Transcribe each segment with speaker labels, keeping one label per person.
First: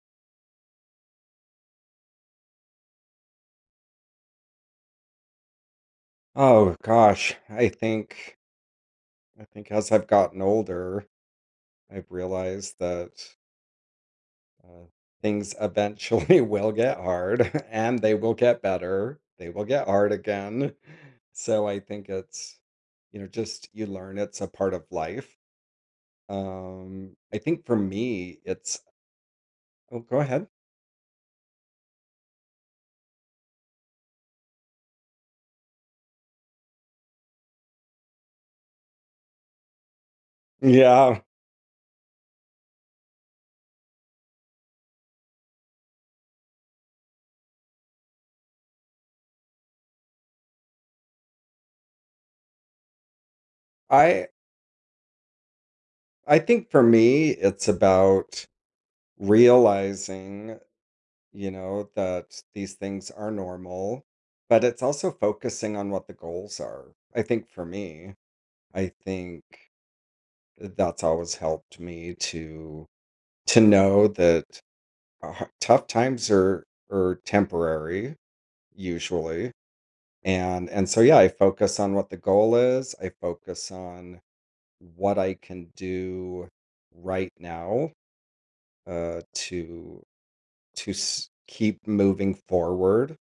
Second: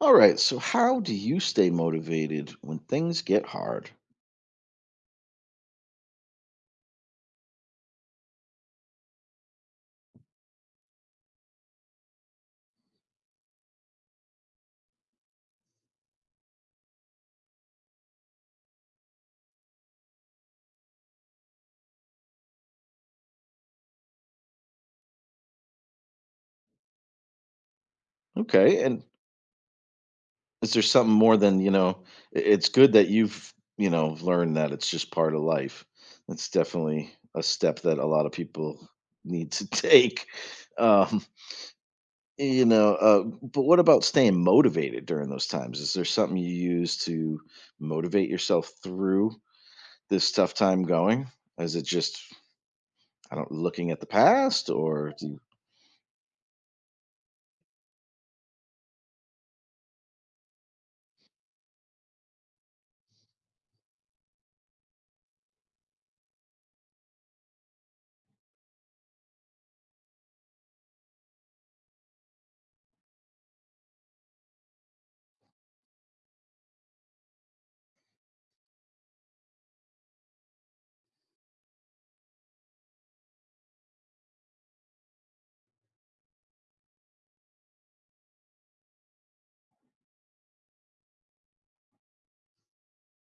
Speaker 1: All right. So, how do you stay motivated when things get hard?
Speaker 2: Oh gosh, I think as I've gotten older, I've realized that uh, things eventually will get hard, and they will get better. They will get hard again. So I think it's just you learn it's a part of life. I think for me, it's
Speaker 1: Okay. And
Speaker 2: oh go ahead.
Speaker 1: is there something more than, it's good that you've, learned that it's just part of life. That's definitely a step that a lot of people need to take.
Speaker 2: Yeah,
Speaker 1: Um, but what about staying motivated during those times? Is there something you use to motivate yourself through this tough time going? Is it just, I don't, looking at the
Speaker 2: I
Speaker 1: past or do you,
Speaker 2: I think for me, it's about realizing you know, that these things are normal, but it's also focusing on what the goals are. I think for me, I think that's always helped me to know that tough times are temporary usually. And so yeah, I focus on what the goal is. I focus on what I can do right now, to to keep moving forward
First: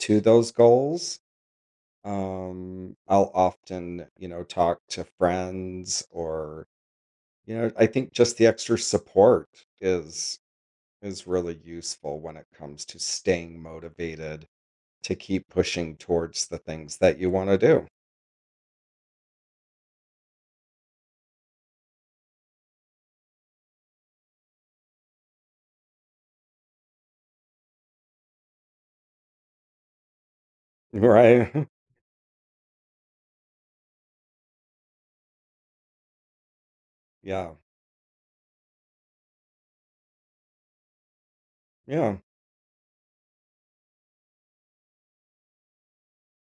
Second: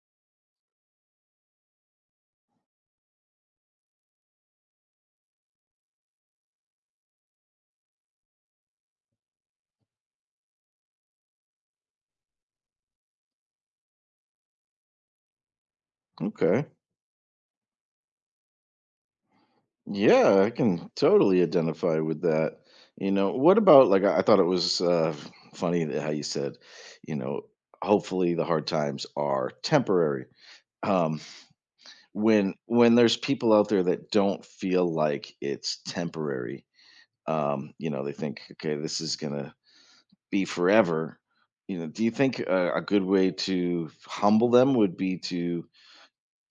Speaker 2: to those goals. I'll often, you know, talk to friends or, you know, I think just the extra support is is really useful when it comes to staying motivated to keep pushing towards the
Speaker 1: okay.
Speaker 2: things that you want to do.
Speaker 1: Yeah, I can totally identify with that. You know, what about like I thought it was funny that how you said, you know, hopefully the hard times are temporary. Um,
Speaker 2: Right.
Speaker 1: when there's people out there that don't feel like it's temporary,
Speaker 2: Yeah.
Speaker 1: you know, they think, okay, this is gonna be forever. You know, do you
Speaker 2: Yeah.
Speaker 1: think a good way to humble them would be to,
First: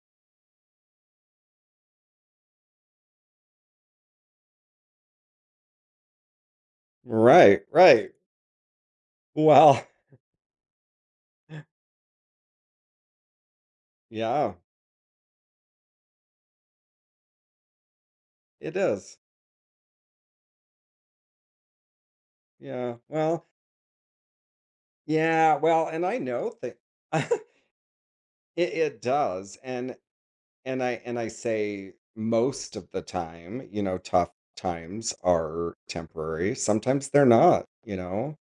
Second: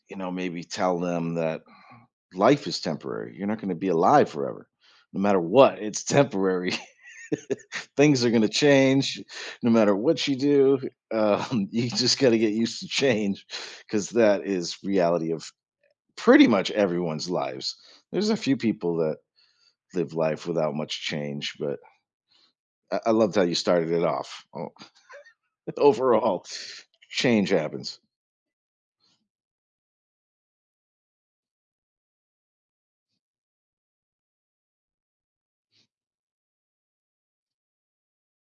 Speaker 1: you know, maybe tell them that life is temporary. You're not going to be alive forever. No matter what, it's temporary.
Speaker 2: Right. Right.
Speaker 1: Things are going to change no
Speaker 2: Well,
Speaker 1: matter what you do. You just got to get used to change because that
Speaker 2: yeah,
Speaker 1: is reality of pretty much everyone's lives. There's a few
Speaker 2: it
Speaker 1: people that
Speaker 2: is.
Speaker 1: live life without much change, but
Speaker 2: Yeah.
Speaker 1: I loved how
Speaker 2: Well,
Speaker 1: you started it off. Oh,
Speaker 2: yeah. Well, and I
Speaker 1: overall,
Speaker 2: know that it,
Speaker 1: change happens.
Speaker 2: it does. And and I say most of the time, you know, tough times are temporary. Sometimes they're not, you know.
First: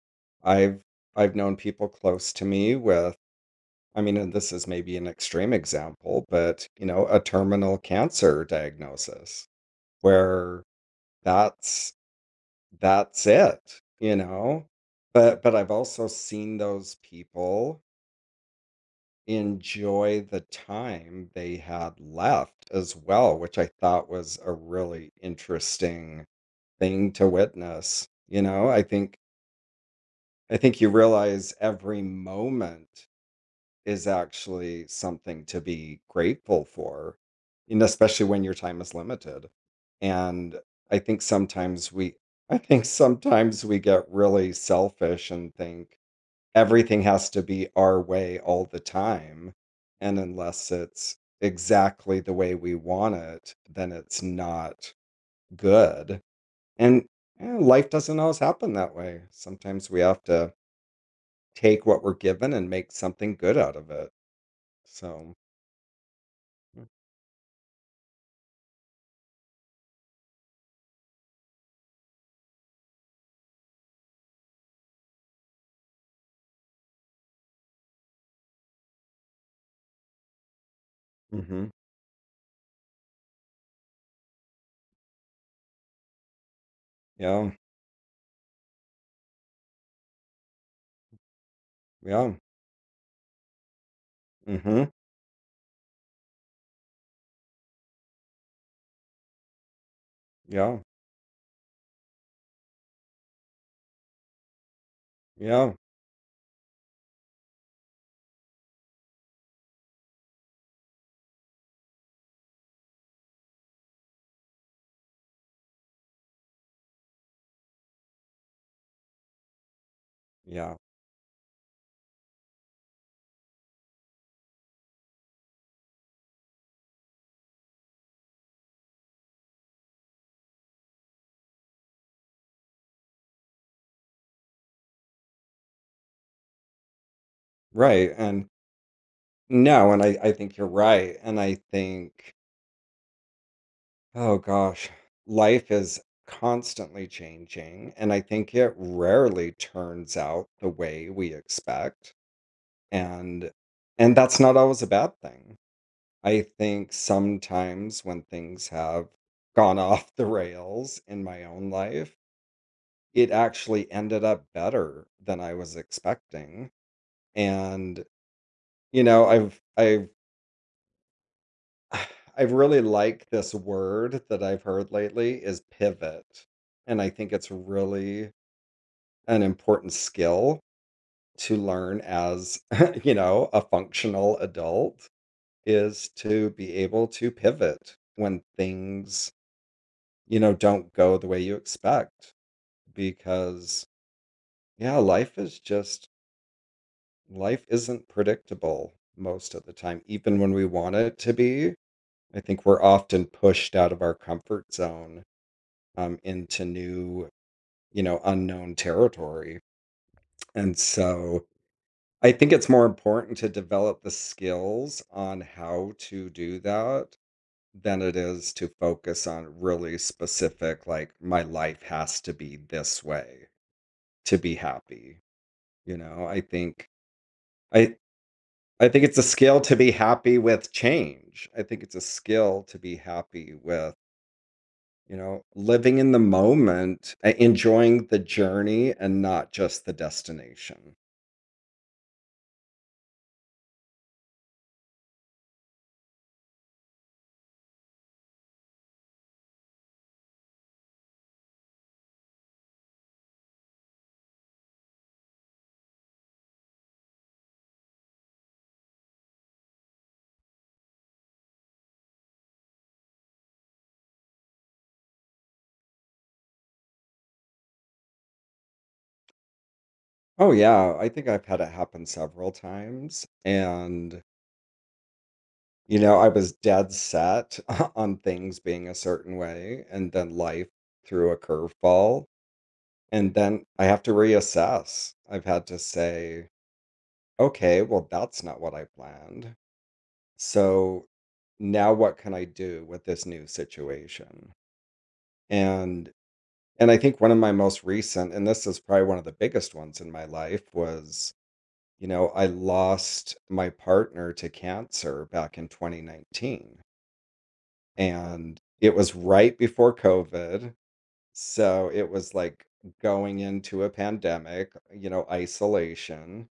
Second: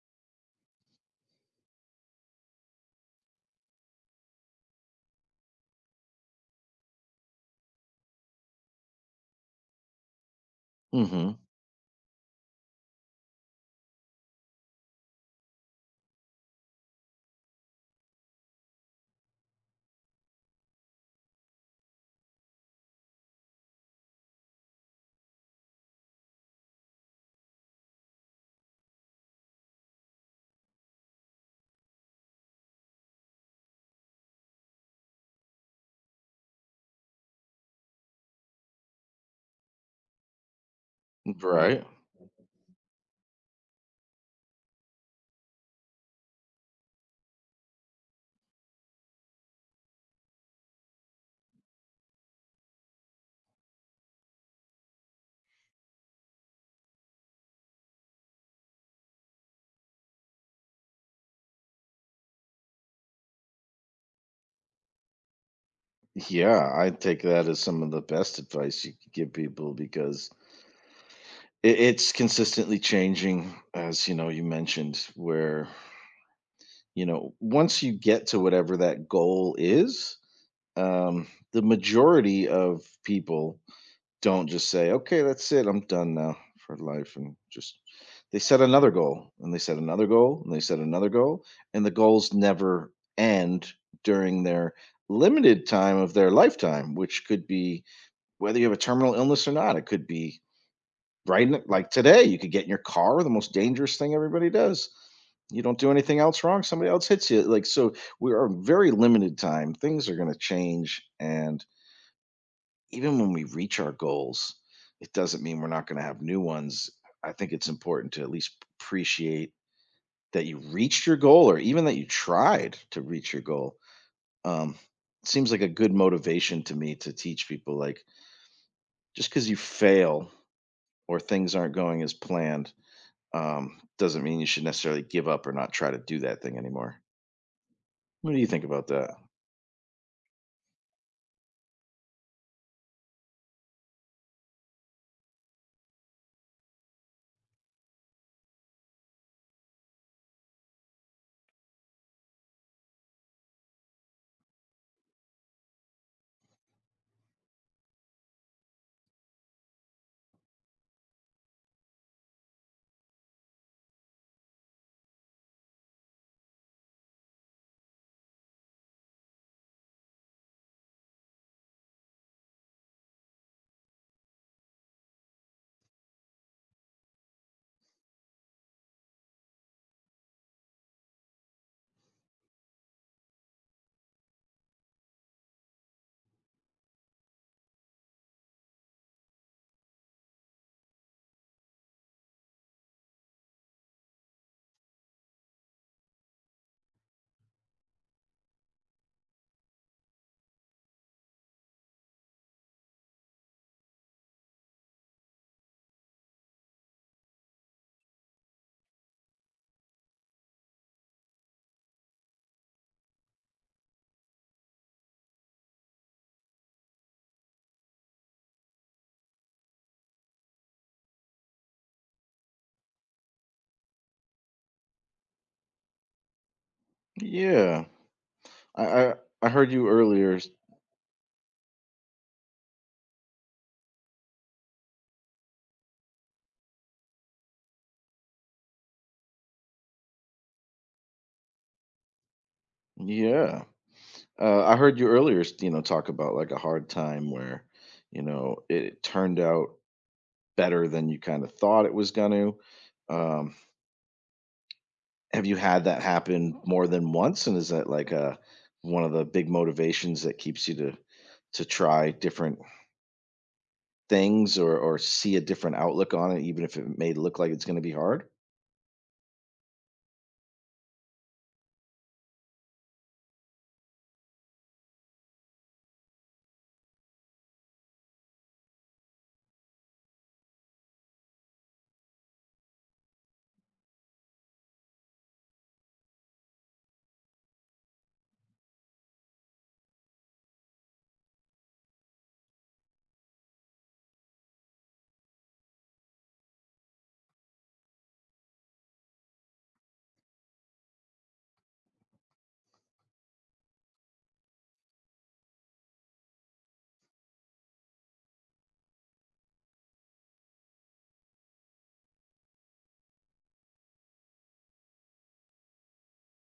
Speaker 2: I've I've known people close to me with I mean, and this is maybe an extreme example, but you know, a terminal cancer diagnosis where
Speaker 1: Hmm.
Speaker 2: that's that's it, you know. But I've also seen those people enjoy the time they had left as well, which I thought was a really interesting thing to witness. You know, I think you realize every moment is actually something to be grateful for, and especially when your time is limited. And I think
Speaker 1: Right.
Speaker 2: sometimes we I think sometimes we get really selfish and think, everything has to be our way all the time. And unless it's exactly the way we want it, then it's not good. And life doesn't always happen that way. Sometimes we have to take what we're given and make something good out of it. So,
Speaker 1: Yeah, I take that as some of the best advice you could give people because it's consistently changing, as, you know, you mentioned, where, you know, once you get to whatever that goal is, the
Speaker 2: mm-hmm.
Speaker 1: majority of people don't just say, "Okay, that's it, I'm done now for life," and
Speaker 2: Yeah,
Speaker 1: just they set another goal, and they set another goal, and they set another goal, and the goals
Speaker 2: yeah,
Speaker 1: never end during their
Speaker 2: mm-hmm.
Speaker 1: limited time of their lifetime, which could be whether you have a terminal illness or not, it could be
Speaker 2: Yeah,
Speaker 1: right, n like today, you could get in your car, the most dangerous thing everybody does. You
Speaker 2: yeah,
Speaker 1: don't do anything else wrong, somebody else hits you, like, so we are very limited time, things are gonna change, and even when we reach our goals, it doesn't mean we're not gonna have new ones. I think it's important to at least appreciate that you
Speaker 2: yeah,
Speaker 1: reached your goal or even that you tried to reach your goal. Um, it seems like a good motivation to me to teach people, like, just because you fail or things aren't going as planned doesn't mean you should necessarily give up or not try to do that thing anymore.
Speaker 2: right.
Speaker 1: What do you
Speaker 2: And
Speaker 1: think about that?
Speaker 2: no, and I think you're right. And I think Oh gosh, life is constantly changing, and I think it rarely turns out the way we expect. And that's not always a bad thing. I think sometimes when things have gone off the rails in my own life, it actually ended up better than I was expecting. And you know, I really like this word that I've heard lately is pivot. And I think it's really an important skill to learn as, you know, a functional adult is to be able to pivot when things, you know, don't go the way you expect because yeah, life is just life isn't predictable most of the time even when we want it to be. I think we're often pushed out of our comfort zone, into new, you know, unknown territory. And so I think it's more important to develop the skills on how to do that than it is to focus on really specific, like, my life has to be this way to be happy. You know, I think
Speaker 1: Yeah.
Speaker 2: I,
Speaker 1: I
Speaker 2: I think
Speaker 1: I,
Speaker 2: it's a
Speaker 1: I
Speaker 2: skill
Speaker 1: heard
Speaker 2: to
Speaker 1: you
Speaker 2: be
Speaker 1: earlier.
Speaker 2: happy with change. I think it's a skill to be happy with you know, living in the moment, e enjoying the journey and not just the destination.
Speaker 1: Yeah. I heard you earlier, you know, talk about like a hard time where, you know, it turned out better than you kind of thought it was going to. Um, have you had that happen more than once? And is that like a one of the big motivations that keeps you to try different things or see a different outlook on it, even if it may look like it's going to be hard?
Speaker 2: Oh, yeah, I think I've had it happen several times, and, you know, I was dead set on things being a certain way, and then life threw a curveball, and then I have to reassess. I've had to say, "Okay, well, that's not what I planned. So, now what can I do with this new situation?" And I think one of my most recent, and this is probably one of the biggest ones in my life, was, you know, I lost my partner to cancer back in 2019. And it was right before COVID. So it was like going into a pandemic, you know, isolation.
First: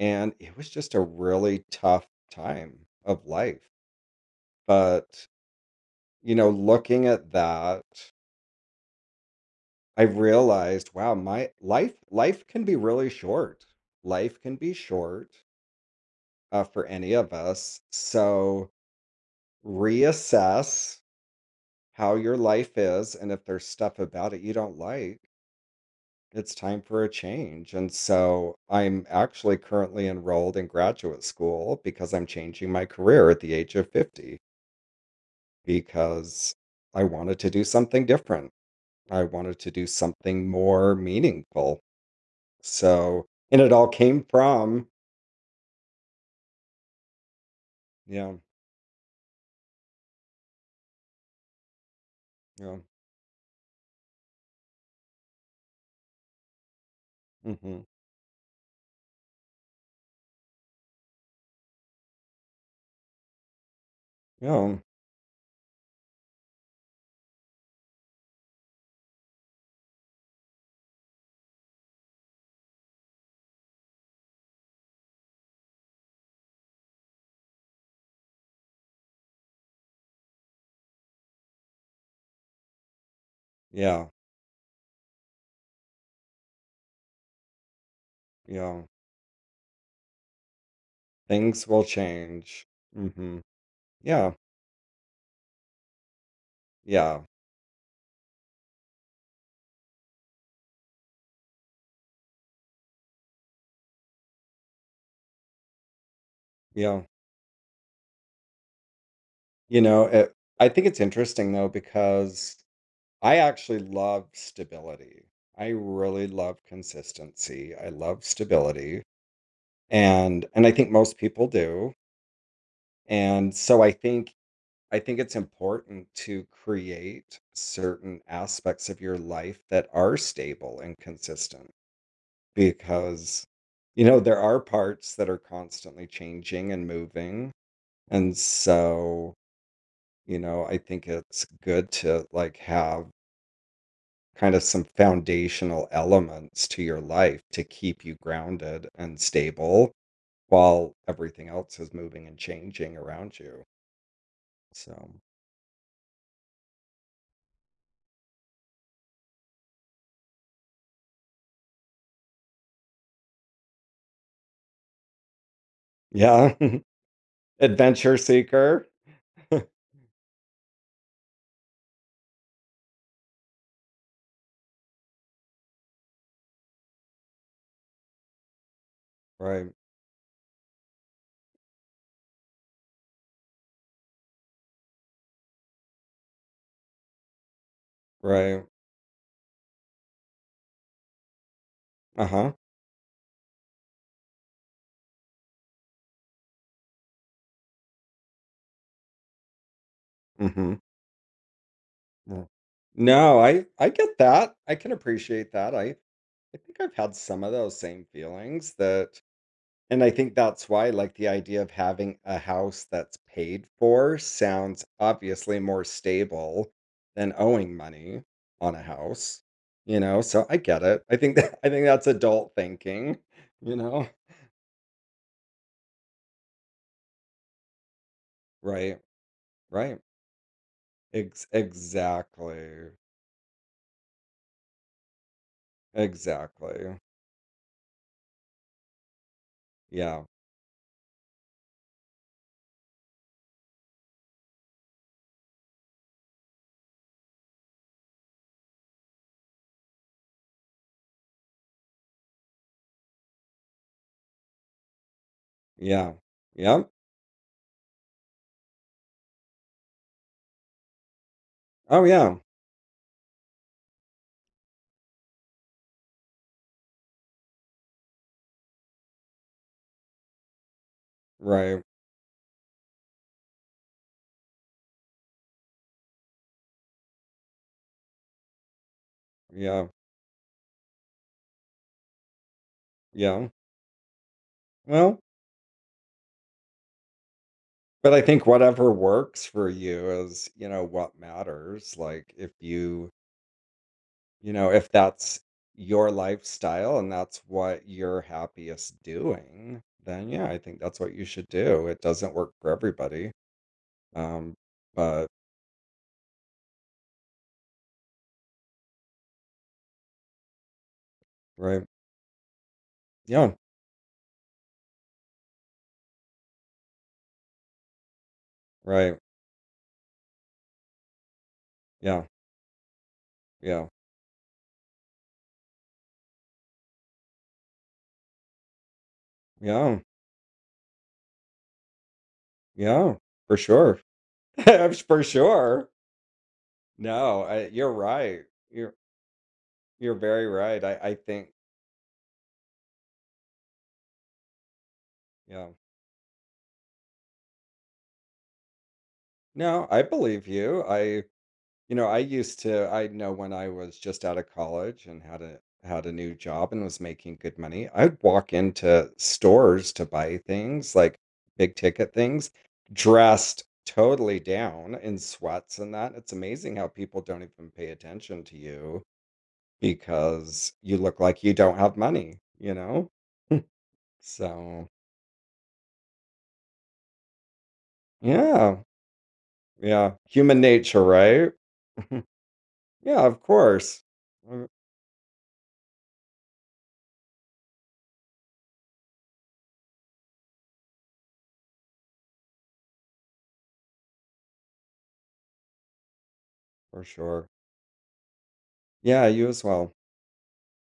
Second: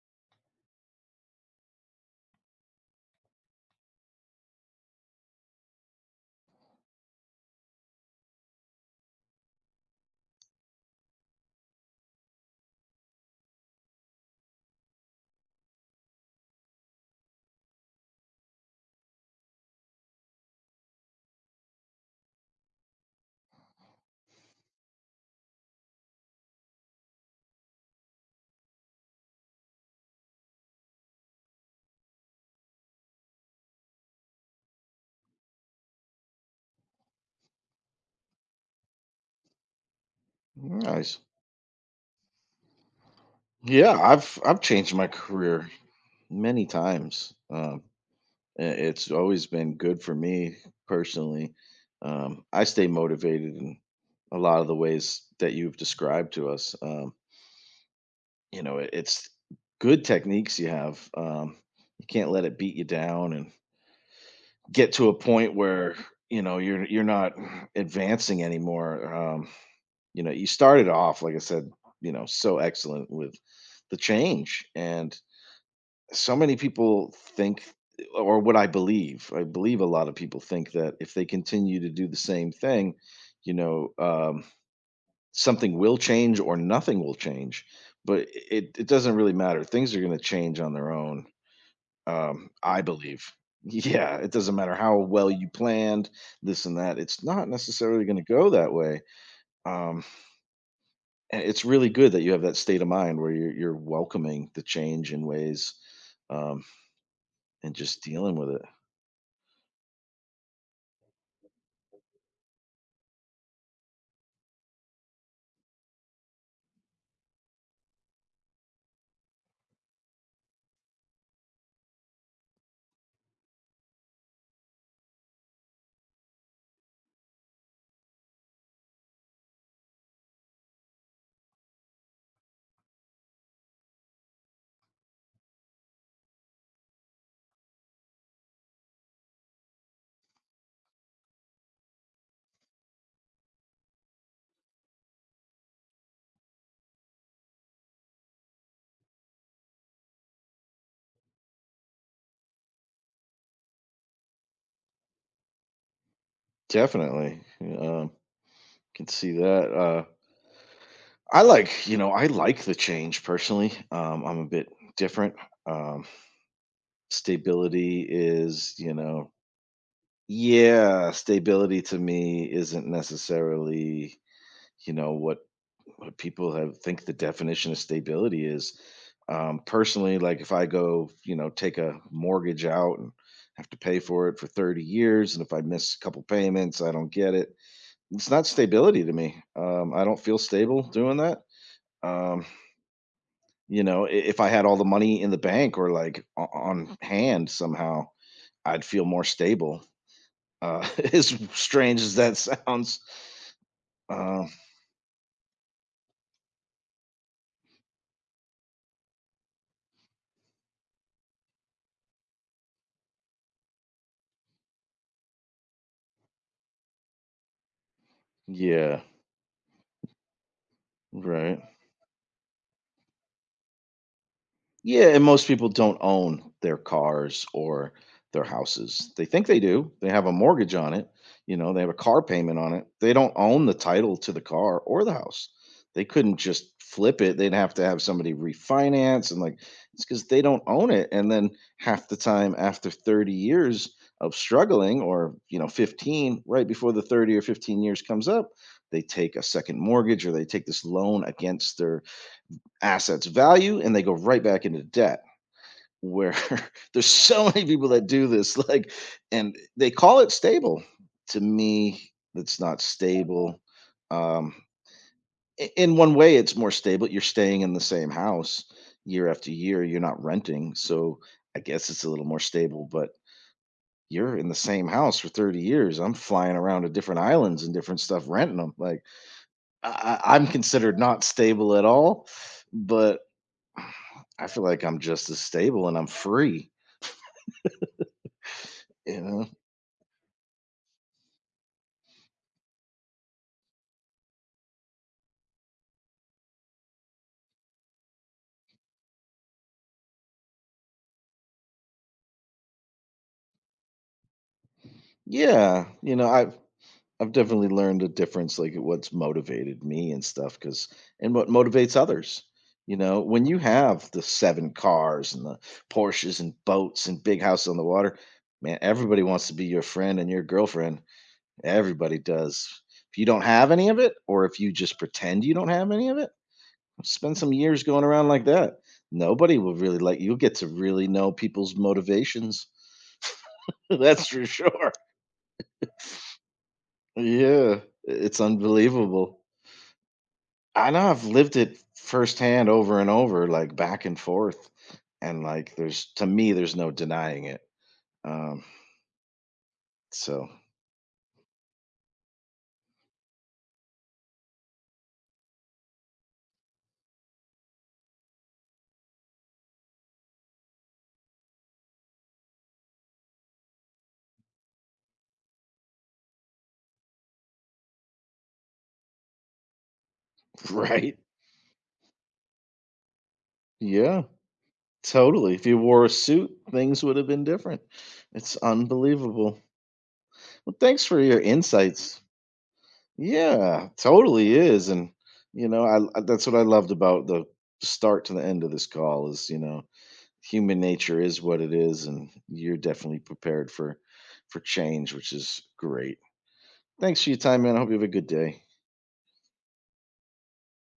Speaker 2: And it was just a really tough time of life. But, you know, looking at that, I realized, wow, my life life can be really short. Life can be short, for any of us. So reassess how your life is, and if there's stuff about it you don't like, it's time for a change. And so I'm actually currently enrolled in graduate school because I'm changing my career at the age of 50 because I wanted to do something different. I wanted to do something more
Speaker 1: Nice.
Speaker 2: meaningful. So and it all
Speaker 1: Yeah,
Speaker 2: came
Speaker 1: I've
Speaker 2: from
Speaker 1: changed my career many times.
Speaker 2: yeah,
Speaker 1: It's always been good for me personally. I
Speaker 2: yeah.
Speaker 1: stay motivated in a lot of the ways that you've described to us.
Speaker 2: Hmm.
Speaker 1: You know, it, it's good techniques you have. You can't let it beat you down and
Speaker 2: Yeah.
Speaker 1: get to a point where you know you're not advancing anymore. You know, you started off like I said, you know, so excellent with the change and so many people think or what I believe a lot of people think that if they continue to do the same thing, you know,
Speaker 2: Yeah.
Speaker 1: something will change or nothing will change. But
Speaker 2: Yeah.
Speaker 1: it doesn't really matter. Things are going to change on their own,
Speaker 2: Things will change.
Speaker 1: I believe.
Speaker 2: Hmm.
Speaker 1: Yeah, it
Speaker 2: Yeah.
Speaker 1: doesn't matter how well you planned this and that.
Speaker 2: Yeah.
Speaker 1: It's not necessarily going to go that way. Um, and it's really good that you have that state of mind where you're welcoming the change in ways um,
Speaker 2: Yeah.
Speaker 1: and just dealing with it.
Speaker 2: You know, I think it's interesting though because I actually love stability. I really love consistency. I love stability and I think most people do. And so I think it's important to create certain aspects of your life that are stable and consistent because, you know, there are parts that are constantly changing and moving. And so, you know, I think it's good to like have kind of some foundational elements to your life to keep you grounded and stable while everything else is moving and changing around you. So,
Speaker 1: Definitely, um, can see that, I like you know, I like the change personally, I'm a bit different, um,
Speaker 2: yeah,
Speaker 1: stability
Speaker 2: adventure
Speaker 1: is,
Speaker 2: seeker.
Speaker 1: you know yeah, stability to me isn't necessarily, you know, what people have think the definition of stability is,
Speaker 2: Right.
Speaker 1: personally, like, if I go, you know, take a mortgage out and have to pay for it for 30 years, and if I miss a couple payments, I don't get it, it's not
Speaker 2: Right.
Speaker 1: stability to me. I don't feel stable doing that. Um,
Speaker 2: Uh-huh.
Speaker 1: if I had all the money in the bank or on hand somehow, I'd feel more stable.
Speaker 2: Mhm.
Speaker 1: Uh, as strange as that
Speaker 2: Yeah.
Speaker 1: sounds.
Speaker 2: No, I get
Speaker 1: Um,
Speaker 2: that. I can appreciate that. I think I've had some of those same feelings that and I think that's why like the idea of having a house that's paid for sounds obviously more stable than owing money on a
Speaker 1: yeah,
Speaker 2: house, you know? So I get it. I think that
Speaker 1: right.
Speaker 2: I think that's adult thinking, you know?
Speaker 1: Yeah, and most people don't own their cars or their
Speaker 2: Right.
Speaker 1: houses. They think they do.
Speaker 2: Right.
Speaker 1: They have a mortgage on it,
Speaker 2: Ex-
Speaker 1: you know, they have a car payment on it.
Speaker 2: exactly.
Speaker 1: They don't own the title to the car or the house. They couldn't just
Speaker 2: Exactly.
Speaker 1: flip it. They'd have to have somebody refinance and like it's
Speaker 2: Yeah.
Speaker 1: cuz they don't own it. And then half the time after 30 years of struggling or, you know, 15, right before the 30 or 15 years comes up, they take a second mortgage or they take this loan against their assets value and they go right back into debt
Speaker 2: Yeah.
Speaker 1: where
Speaker 2: Yep.
Speaker 1: there's so many people that do this, like, and they call it stable. To
Speaker 2: Oh,
Speaker 1: me,
Speaker 2: yeah.
Speaker 1: it's not stable. Um, in one way, it's more stable. You're staying in the same house year after year. You're not renting, so I
Speaker 2: Right.
Speaker 1: guess it's a little more stable. But you're in the same house for 30 years. I'm flying around to different islands and different stuff, renting them. Like
Speaker 2: Yeah.
Speaker 1: I'm considered not stable at all, but
Speaker 2: Yeah.
Speaker 1: I feel like I'm
Speaker 2: Well,
Speaker 1: just as stable and I'm free.
Speaker 2: but I think whatever
Speaker 1: You
Speaker 2: works
Speaker 1: know?
Speaker 2: for you is, you know, what matters. Like if you, you know, if that's your lifestyle and that's what you're happiest doing, then yeah, I think that's what you should do. It doesn't work for everybody. Um, but
Speaker 1: Yeah, you know, I've definitely learned a difference, like what's motivated me and stuff, because and what
Speaker 2: right.
Speaker 1: motivates others. You know, when
Speaker 2: Yeah.
Speaker 1: you have the 7 cars and the Porsches and boats and big house on the water, man,
Speaker 2: Right.
Speaker 1: everybody wants to be your friend and your girlfriend. Everybody
Speaker 2: Yeah.
Speaker 1: does. If you don't have
Speaker 2: Yeah.
Speaker 1: any of it, or if you just pretend you don't have any of it, spend some years going around like that. Nobody will really
Speaker 2: Yeah.
Speaker 1: like you'll get to really know people's motivations.
Speaker 2: Yeah. For sure.
Speaker 1: That's for sure.
Speaker 2: For sure. No,
Speaker 1: Yeah,
Speaker 2: you're
Speaker 1: it's
Speaker 2: right. You're
Speaker 1: unbelievable.
Speaker 2: You're very right.
Speaker 1: I know
Speaker 2: I
Speaker 1: I've
Speaker 2: think,
Speaker 1: lived it firsthand over and over, like back and forth. And
Speaker 2: yeah.
Speaker 1: like there's to me, there's no denying it. Um,
Speaker 2: No, I
Speaker 1: so
Speaker 2: believe you. You know, I used to, I know when I was just out of college and had a new job and was making good money, I'd walk into stores to buy things like big ticket things, dressed totally down in sweats and that. It's amazing how people don't even pay attention to you because you
Speaker 1: right.
Speaker 2: look like you don't have money, you know?
Speaker 1: Yeah,
Speaker 2: So,
Speaker 1: totally. If you wore a suit, things would have been different. It's
Speaker 2: yeah,
Speaker 1: unbelievable.
Speaker 2: yeah, human
Speaker 1: Well,
Speaker 2: nature,
Speaker 1: thanks for your
Speaker 2: right?
Speaker 1: insights.
Speaker 2: Yeah, of
Speaker 1: Yeah,
Speaker 2: course.
Speaker 1: totally
Speaker 2: Mm.
Speaker 1: is. And you know, that's what I loved about the start to the end of this call is, you know, human nature is what it is, and you're definitely prepared for change, which is great.
Speaker 2: For
Speaker 1: Thanks for your
Speaker 2: sure.
Speaker 1: time, man. I hope you have a good day.
Speaker 2: Yeah, you as well.